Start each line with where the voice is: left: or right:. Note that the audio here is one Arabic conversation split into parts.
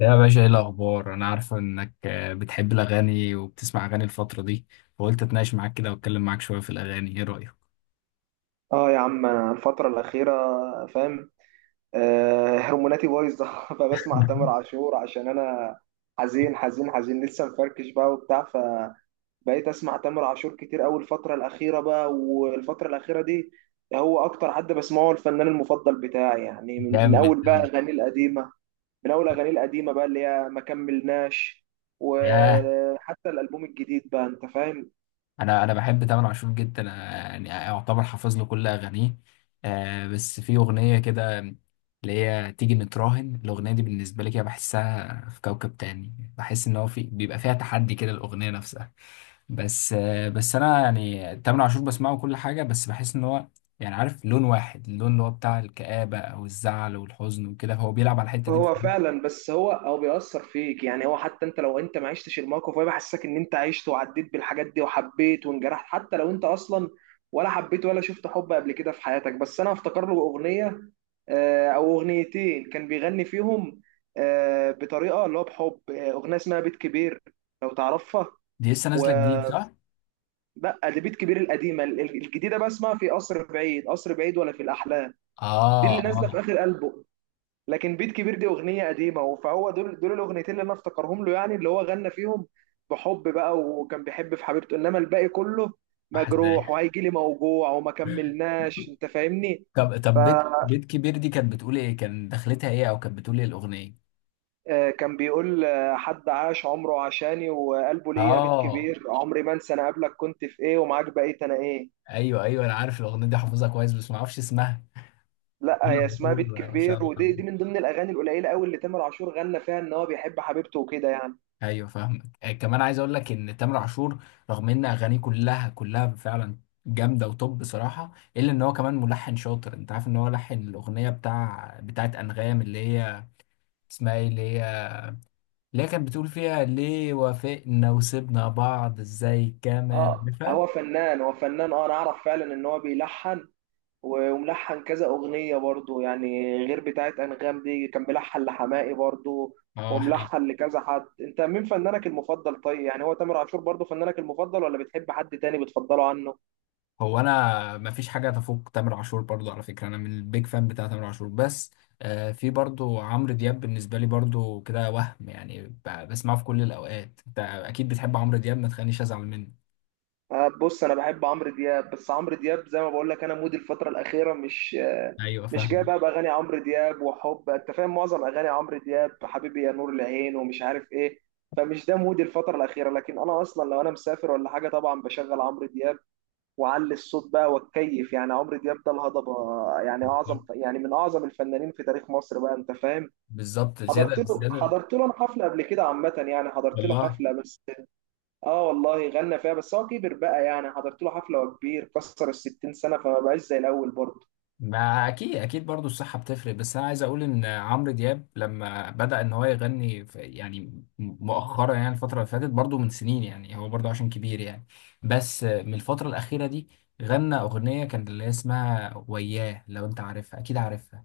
left: يا باشا، ايه الاخبار؟ انا عارفه انك بتحب الاغاني وبتسمع اغاني الفتره دي، فقلت اتناقش معاك كده واتكلم معاك شويه في الاغاني. ايه رايك؟
right: اه يا عم، انا الفترة الأخيرة فاهم، هرموناتي بايظة فبسمع تامر عاشور عشان انا حزين حزين حزين لسه مفركش بقى وبتاع. فبقيت اسمع تامر عاشور كتير أوي الفترة الأخيرة بقى، والفترة الأخيرة دي هو اكتر حد بسمعه، الفنان المفضل بتاعي يعني من
left: جامد
right: اول بقى
left: أوي.
right: اغانيه القديمة. من اول اغانيه القديمة بقى اللي هي ما كملناش،
left: ياه،
right: وحتى الألبوم الجديد بقى انت فاهم.
left: انا بحب تامر عاشور جدا. أنا يعني اعتبر حافظ له كل اغانيه. بس في اغنيه كده اللي هي تيجي نتراهن، الاغنيه دي بالنسبه لي كده بحسها في كوكب تاني، بحس ان هو في بيبقى فيها تحدي كده الاغنيه نفسها. بس انا يعني تامر عاشور بسمعه كل حاجه، بس بحس ان هو يعني عارف لون واحد، اللون اللي هو بتاع الكآبة او الزعل والحزن، وكده هو بيلعب على الحته دي.
right: هو فعلا، بس هو بيأثر فيك، يعني هو حتى انت لو انت ما عشتش الموقف هو بيحسسك ان انت عشت وعديت بالحاجات دي وحبيت وانجرحت، حتى لو انت اصلا ولا حبيت ولا شفت حب قبل كده في حياتك. بس انا افتكر له اغنية، او اغنيتين كان بيغني فيهم، بطريقة اللي هو بحب، اغنية اسمها بيت كبير، لو تعرفها.
left: دي لسه
right: و
left: نازله جديد صح؟
right: لا، دي بيت كبير القديمة، الجديدة بقى اسمها في قصر بعيد، قصر بعيد ولا في الأحلام. دي
left: اه
right: اللي نازلة في
left: اه.
right: آخر ألبوم، لكن بيت كبير دي اغنيه قديمه، فهو دول الاغنيتين اللي انا افتكرهم له، يعني اللي هو غنى فيهم بحب بقى، وكان بيحب في حبيبته، انما الباقي كله
left: بحس
right: مجروح
left: ده.
right: وهيجي لي موجوع وما كملناش انت فاهمني.
left: طب بيت كبير دي كانت بتقول ايه؟ كان دخلتها ايه، او كانت بتقول ايه الاغنيه؟
right: فكان بيقول حد عاش عمره عشاني وقلبه ليا بيت
left: اه،
right: كبير، عمري ما انسى انا قبلك كنت في ايه ومعاك بقيت انا ايه.
left: ايوه ايوه، انا عارف الاغنيه دي، حافظها كويس بس ما اعرفش اسمها.
right: لا، هي
left: تامر
right: اسمها
left: عاشور،
right: بيت
left: ما شاء
right: كبير،
left: الله
right: ودي
left: عليه.
right: من ضمن الاغاني القليله قوي اللي تامر عاشور غنى فيها ان هو بيحب حبيبته وكده يعني.
left: ايوه فاهمك. كمان عايز اقول لك ان تامر عاشور، رغم ان اغانيه كلها كلها فعلا جامده، وطب بصراحه الا ان هو كمان ملحن شاطر. انت عارف ان هو لحن الاغنيه بتاعت انغام، اللي هي اسمها ايه، اللي هي كانت بتقول فيها ليه وافقنا وسيبنا بعض ازاي، كمان
right: اه،
left: عارفها.
right: هو فنان، اه انا اعرف فعلا ان هو بيلحن، وملحن كذا اغنيه برضو، يعني غير بتاعت انغام دي كان بيلحن لحماقي برضو،
left: اه،
right: وملحن لكذا حد. انت مين فنانك المفضل؟ طيب يعني هو تامر عاشور برضو فنانك المفضل، ولا بتحب حد تاني بتفضله عنه؟
left: انا مفيش حاجه تفوق تامر عاشور برضو. على فكره انا من البيج فان بتاع تامر عاشور. بس في برضو عمرو دياب بالنسبه لي برضو كده، وهم يعني بسمعه في كل الاوقات. انت اكيد بتحب عمرو دياب، ما تخلينيش ازعل منه.
right: بص، انا بحب عمرو دياب، بس عمرو دياب زي ما بقول لك انا مودي الفتره الاخيره مش
left: ايوه
right: مش جاي
left: فاهم.
right: بقى باغاني عمرو دياب وحب، انت فاهم، معظم اغاني عمرو دياب حبيبي يا نور العين ومش عارف ايه. فمش ده مودي الفتره الاخيره، لكن انا اصلا لو انا مسافر ولا حاجه طبعا بشغل عمرو دياب واعلي الصوت بقى واتكيف. يعني عمرو دياب ده الهضبه، يعني اعظم يعني من اعظم الفنانين في تاريخ مصر بقى انت فاهم.
left: بالظبط، زياده
right: حضرت له
left: زياده.
right: حضرت له انا حفله قبل كده عامه، يعني حضرت له
left: والله؟
right: حفله، بس اه والله غنى فيها، بس هو كبر بقى، يعني حضرت له حفله وهو كبير، كسر ال 60 سنه، فما بقاش زي الاول برضه.
left: ما اكيد اكيد، برضو الصحه بتفرق. بس انا عايز اقول ان عمرو دياب لما بدا ان هو يغني يعني مؤخرا، يعني الفتره اللي فاتت برضو من سنين، يعني هو برضو عشان كبير يعني. بس من الفتره الاخيره دي غنى اغنيه كان اللي هي اسمها وياه، لو انت عارفها اكيد عارفها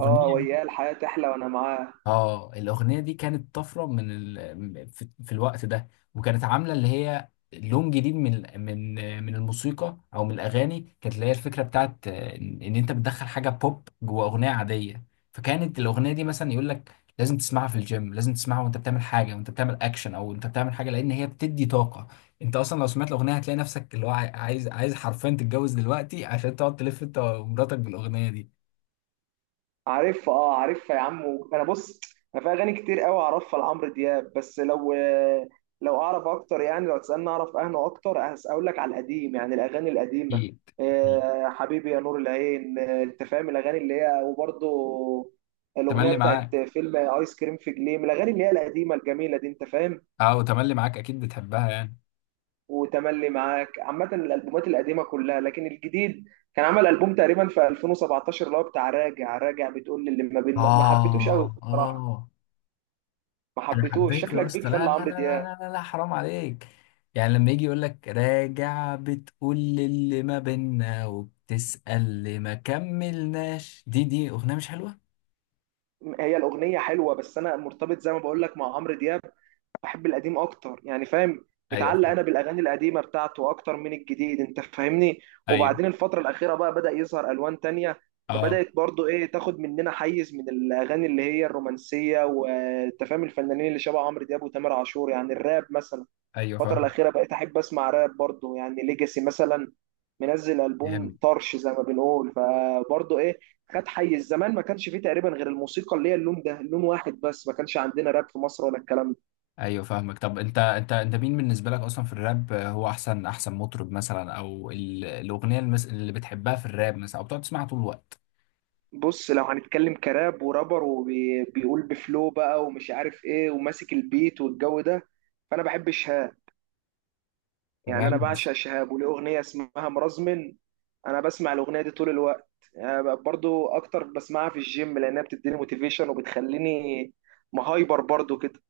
right: اه وياه الحياه تحلى وانا معاه.
left: اه، الاغنيه دي كانت طفره في الوقت ده، وكانت عامله اللي هي لون جديد من الموسيقى او من الاغاني. كانت اللي هي الفكره بتاعت ان إن انت بتدخل حاجه بوب جوه اغنيه عاديه. فكانت الاغنيه دي مثلا يقول لك لازم تسمعها في الجيم، لازم تسمعها وانت بتعمل حاجه، وانت بتعمل اكشن او انت بتعمل حاجه، لان هي بتدي طاقه. انت اصلا لو سمعت الاغنيه هتلاقي نفسك اللي هو عايز عايز حرفيا تتجوز دلوقتي عشان تقعد تلف انت ومراتك بالاغنيه دي.
right: عارف، اه عارفها يا عم. انا بص، انا في اغاني كتير قوي اعرفها لعمرو دياب، بس لو اعرف اكتر يعني، لو تسالني اعرف اهنا اكتر اقول لك على القديم، يعني الاغاني القديمه،
left: اكيد اكيد.
right: آه حبيبي يا نور العين، انت فاهم الاغاني اللي هي، وبرضه الاغنيه
left: تملي معاك.
right: بتاعت فيلم ايس كريم في جليم، الاغاني اللي هي القديمه الجميله دي انت فاهم.
left: اه، وتملي معاك اكيد بتحبها يعني.
right: وتملي معاك، عامة الألبومات القديمة كلها، لكن الجديد كان عمل ألبوم تقريبا في 2017 اللي هو بتاع راجع راجع، بتقول للي ما بيننا، ما حبيتوش قوي
left: آه
right: بصراحة،
left: آه.
right: ما
left: أنا
right: حبيتوش،
left: حبيته يا
right: شكلك بيك
left: اسطى،
right: فان
left: لا لا لا
right: لعمرو دياب.
left: لا لا, لا حرام عليك. يعني لما يجي يقول لك راجع، بتقول اللي ما بينا، وبتسأل اللي ما كملناش، دي أغنية مش حلوة؟
right: هي الأغنية حلوة، بس أنا مرتبط زي ما بقول لك مع عمرو دياب بحب القديم اكتر يعني، فاهم؟
left: ايوه
right: متعلق
left: فاهم.
right: انا بالاغاني القديمه بتاعته اكتر من الجديد انت فاهمني.
left: ايوه.
right: وبعدين الفتره الاخيره بقى بدا يظهر الوان تانية،
left: اه
right: فبدات برضو ايه تاخد مننا حيز من الاغاني اللي هي الرومانسيه، وانت فاهم الفنانين اللي شبه عمرو دياب وتامر عاشور، يعني الراب مثلا.
left: ايوه
right: الفتره
left: فاهم.
right: الاخيره بقيت احب اسمع راب برضو، يعني ليجاسي مثلا، منزل
left: جامد.
right: البوم طرش زي ما بنقول، فبرضو ايه خد حيز. زمان ما كانش فيه تقريبا غير الموسيقى اللي هي اللون ده، لون واحد بس، ما كانش عندنا راب في مصر ولا الكلام.
left: ايوه فاهمك. طب انت انت مين بالنسبه لك اصلا في الراب؟ هو احسن احسن مطرب مثلا، او الاغنيه اللي بتحبها في الراب مثلا، او بتقعد تسمعها طول الوقت؟
right: بص، لو هنتكلم كراب ورابر وبيقول بفلو بقى ومش عارف ايه وماسك البيت والجو ده، فانا بحب شهاب. يعني انا
left: تمام.
right: بعشق شهاب وليه اغنيه اسمها مرزمن، انا بسمع الاغنيه دي طول الوقت يعني، برضو اكتر بسمعها في الجيم لانها بتديني موتيفيشن وبتخليني مهايبر برضو كده.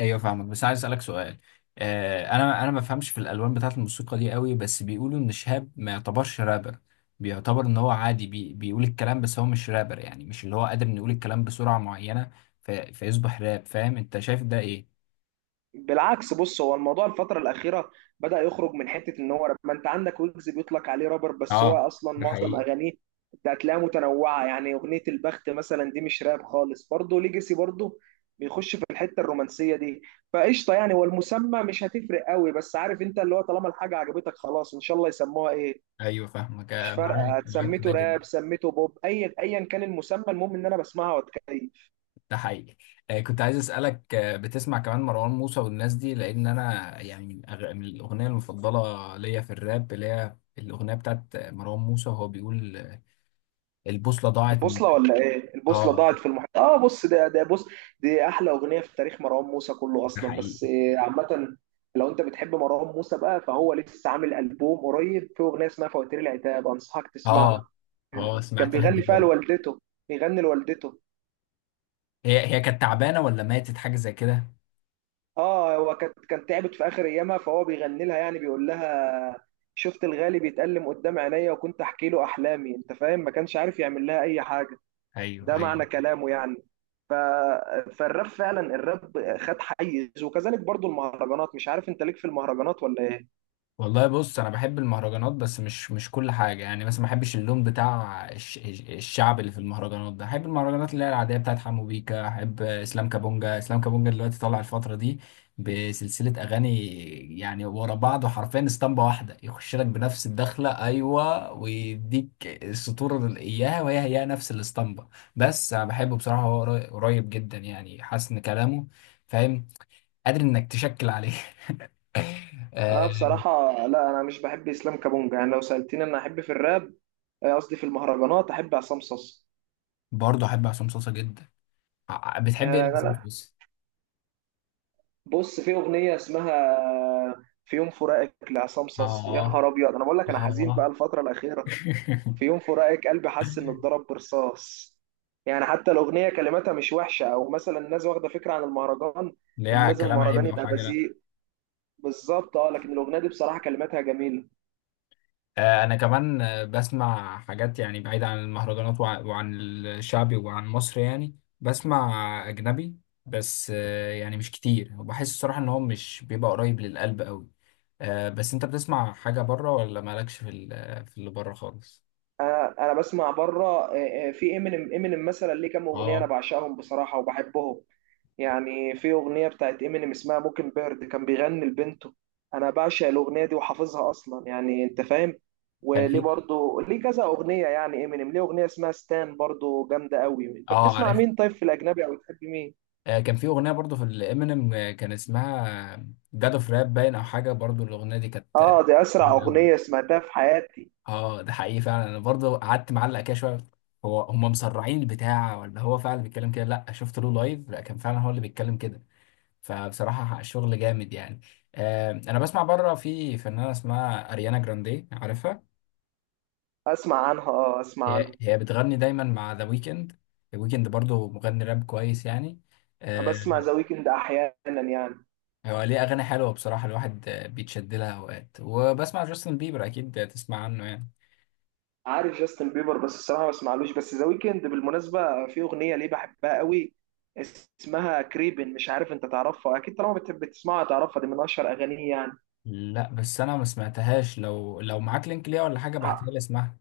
left: ايوه فاهمك، بس عايز اسالك سؤال. انا ما بفهمش في الالوان بتاعه الموسيقى دي قوي، بس بيقولوا ان شهاب ما يعتبرش رابر، بيعتبر ان هو عادي بيقول الكلام، بس هو مش رابر، يعني مش اللي هو قادر انه يقول الكلام بسرعه معينه فيصبح راب. فاهم؟ انت شايف ده ايه؟
right: بالعكس، بص، هو الموضوع الفترة الأخيرة بدأ يخرج من حتة إن هو راب، ما أنت عندك ويجز بيطلق عليه رابر، بس هو
left: اه،
right: أصلا
left: ده
right: معظم
left: حقيقي.
right: أغانيه أنت هتلاقيها متنوعة. يعني أغنية البخت مثلا دي مش راب خالص، برضه ليجاسي برضه بيخش في الحتة الرومانسية دي. فقشطة يعني، والمسمى مش هتفرق قوي، بس عارف أنت اللي هو طالما الحاجة عجبتك خلاص إن شاء الله يسموها إيه.
left: ايوه فاهمك.
right: مش
left: معاك
right: فارقة،
left: معاك في
right: سميته
left: ده جدا.
right: راب سميته بوب، أي أيا كان المسمى المهم إن أنا بسمعها وأتكيف.
left: ده حقيقي. كنت عايز اسالك، بتسمع كمان مروان موسى والناس دي؟ لان انا يعني من الاغنيه المفضله ليا في الراب، اللي هي الاغنيه بتاعت مروان موسى، وهو بيقول البوصلة ضاعت من.
right: البوصلة ولا ايه؟ البوصلة
left: اه،
right: ضاعت في المحيط. اه بص، ده بص، دي احلى اغنية في تاريخ مروان موسى كله
left: ده
right: اصلا، بس
left: حقيقي.
right: عامة لو انت بتحب مروان موسى بقى فهو لسه عامل ألبوم قريب، فيه اغنية اسمها فواتير العتاب، انصحك تسمعها.
left: اه اه،
right: كان
left: سمعتها دي
right: بيغني فيها
left: برضه.
right: لوالدته، بيغني لوالدته.
left: هي كانت تعبانة ولا ماتت حاجة زي كده؟
right: اه، هو كان تعبت في اخر ايامها فهو بيغني لها، يعني بيقول لها شفت الغالي بيتألم قدام عينيا وكنت احكي له احلامي، انت فاهم، ما كانش عارف يعمل لها اي حاجة.
left: ايوه
right: ده معنى
left: ايوه.
right: كلامه يعني. ف... فالراب فعلا، الراب خد حيز، وكذلك برضو المهرجانات. مش عارف انت ليك في المهرجانات ولا ايه.
left: والله بص، انا بحب المهرجانات، بس مش كل حاجه. يعني مثلا ما بحبش اللون بتاع الشعب اللي في المهرجانات ده. بحب المهرجانات اللي هي العاديه بتاعت حمو بيكا. احب اسلام كابونجا. اسلام كابونجا دلوقتي طالع الفتره دي بسلسله اغاني، يعني ورا بعض، وحرفيا اسطمبه واحده، يخش لك بنفس الدخله، ايوه، ويديك السطور اللي اياها، وهي نفس الاسطمبه. بس انا بحبه بصراحه، هو قريب جدا، يعني حاسس ان كلامه، فاهم، قادر انك تشكل عليه.
right: انا بصراحة لا، انا مش بحب اسلام كابونجا. يعني لو سألتني انا احب في الراب قصدي في المهرجانات، احب عصام صاصا.
left: برضه احب عصام صاصا جدا.
right: يعني
left: بتحب ايه لعصام
right: انا،
left: صاصا؟
right: بص، في اغنية اسمها في يوم فراقك لعصام صاصا، يا
left: اه
right: نهار ابيض، انا بقول لك انا حزين بقى
left: اه.
right: الفترة الأخيرة. في يوم فراقك قلبي حس انه اتضرب برصاص. يعني حتى الاغنيه كلماتها مش وحشه، او مثلا الناس واخده فكره عن المهرجان ان
left: ليه،
right: لازم
left: كلام عيب
right: المهرجان
left: او
right: يبقى
left: حاجه؟ لا.
right: بذيء. بالظبط، اه، لكن الاغنيه دي بصراحه كلماتها جميله.
left: انا كمان بسمع حاجات، يعني بعيدة عن المهرجانات وعن الشعبي وعن مصر. يعني بسمع اجنبي، بس يعني مش كتير، وبحس الصراحه ان هو مش بيبقى قريب للقلب قوي. بس انت بتسمع حاجه بره، ولا مالكش في اللي بره خالص؟
right: انا بسمع بره، في امينيم، امينيم مثلا ليه كام اغنيه انا
left: اه،
right: بعشقهم بصراحه وبحبهم. يعني في اغنيه بتاعت امينيم اسمها موكن بيرد كان بيغني لبنته، انا بعشق الاغنيه دي وحافظها اصلا يعني، انت فاهم.
left: كان
right: وليه
left: في،
right: برضو ليه كذا اغنيه، يعني امينيم ليه اغنيه اسمها ستان برضو جامده قوي. انت
left: اه،
right: بتسمع
left: عارف.
right: مين طيب في الاجنبي، او بتحب مين؟
left: كان في اغنيه برضو في الامينيم، كان اسمها جاد اوف راب باين او حاجه. برضو الاغنيه دي كانت
right: اه دي اسرع
left: جامدة
right: اغنيه
left: أوي.
right: سمعتها في حياتي.
left: اه ده حقيقي فعلا، انا برضو قعدت معلق كده شويه، هو هم مسرعين البتاع ولا هو فعلا بيتكلم كده؟ لا، شفت له لايف، لا كان فعلا هو اللي بيتكلم كده. فبصراحه شغل جامد يعني. انا بسمع بره في فنانه اسمها اريانا جراندي، عارفها؟
right: اسمع عنها، اه اسمع
left: هي
right: عنها.
left: هي بتغني دايما مع ذا ويكند. ذا ويكند برضو مغني راب كويس يعني. آه،
right: بسمع ذا ويكند احيانا يعني.
left: هو ليه أغاني حلوة بصراحة، الواحد بيتشد لها أوقات. وبسمع جاستن بيبر، أكيد تسمع عنه يعني.
right: عارف جاستن بيبر بس الصراحه ما بسمعلوش، بس ذا ويكند بالمناسبه في اغنيه ليه بحبها قوي، اسمها كريبن، مش عارف انت تعرفها، اكيد طالما بتسمعها تعرفها، دي من اشهر اغانيه يعني.
left: لا بس أنا ما سمعتهاش، لو معاك لينك ليها ولا حاجة، ابعتها
right: ه-
left: لي اسمعها.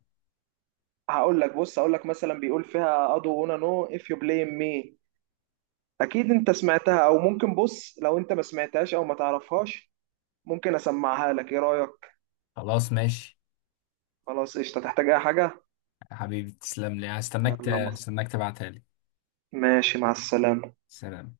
right: هقول لك، بص هقول لك مثلا بيقول فيها ادو انا نو اف يو بلاي مي. اكيد انت سمعتها، او ممكن بص، لو انت ما سمعتهاش او ما تعرفهاش ممكن اسمعها لك، ايه رايك؟
left: خلاص ماشي.
right: خلاص قشطه. تحتاج اي حاجه؟
left: يا حبيبي تسلم لي، هستناك
right: يلا مصر.
left: هستناك تبعتها لي.
right: ماشي، مع السلامه.
left: سلام.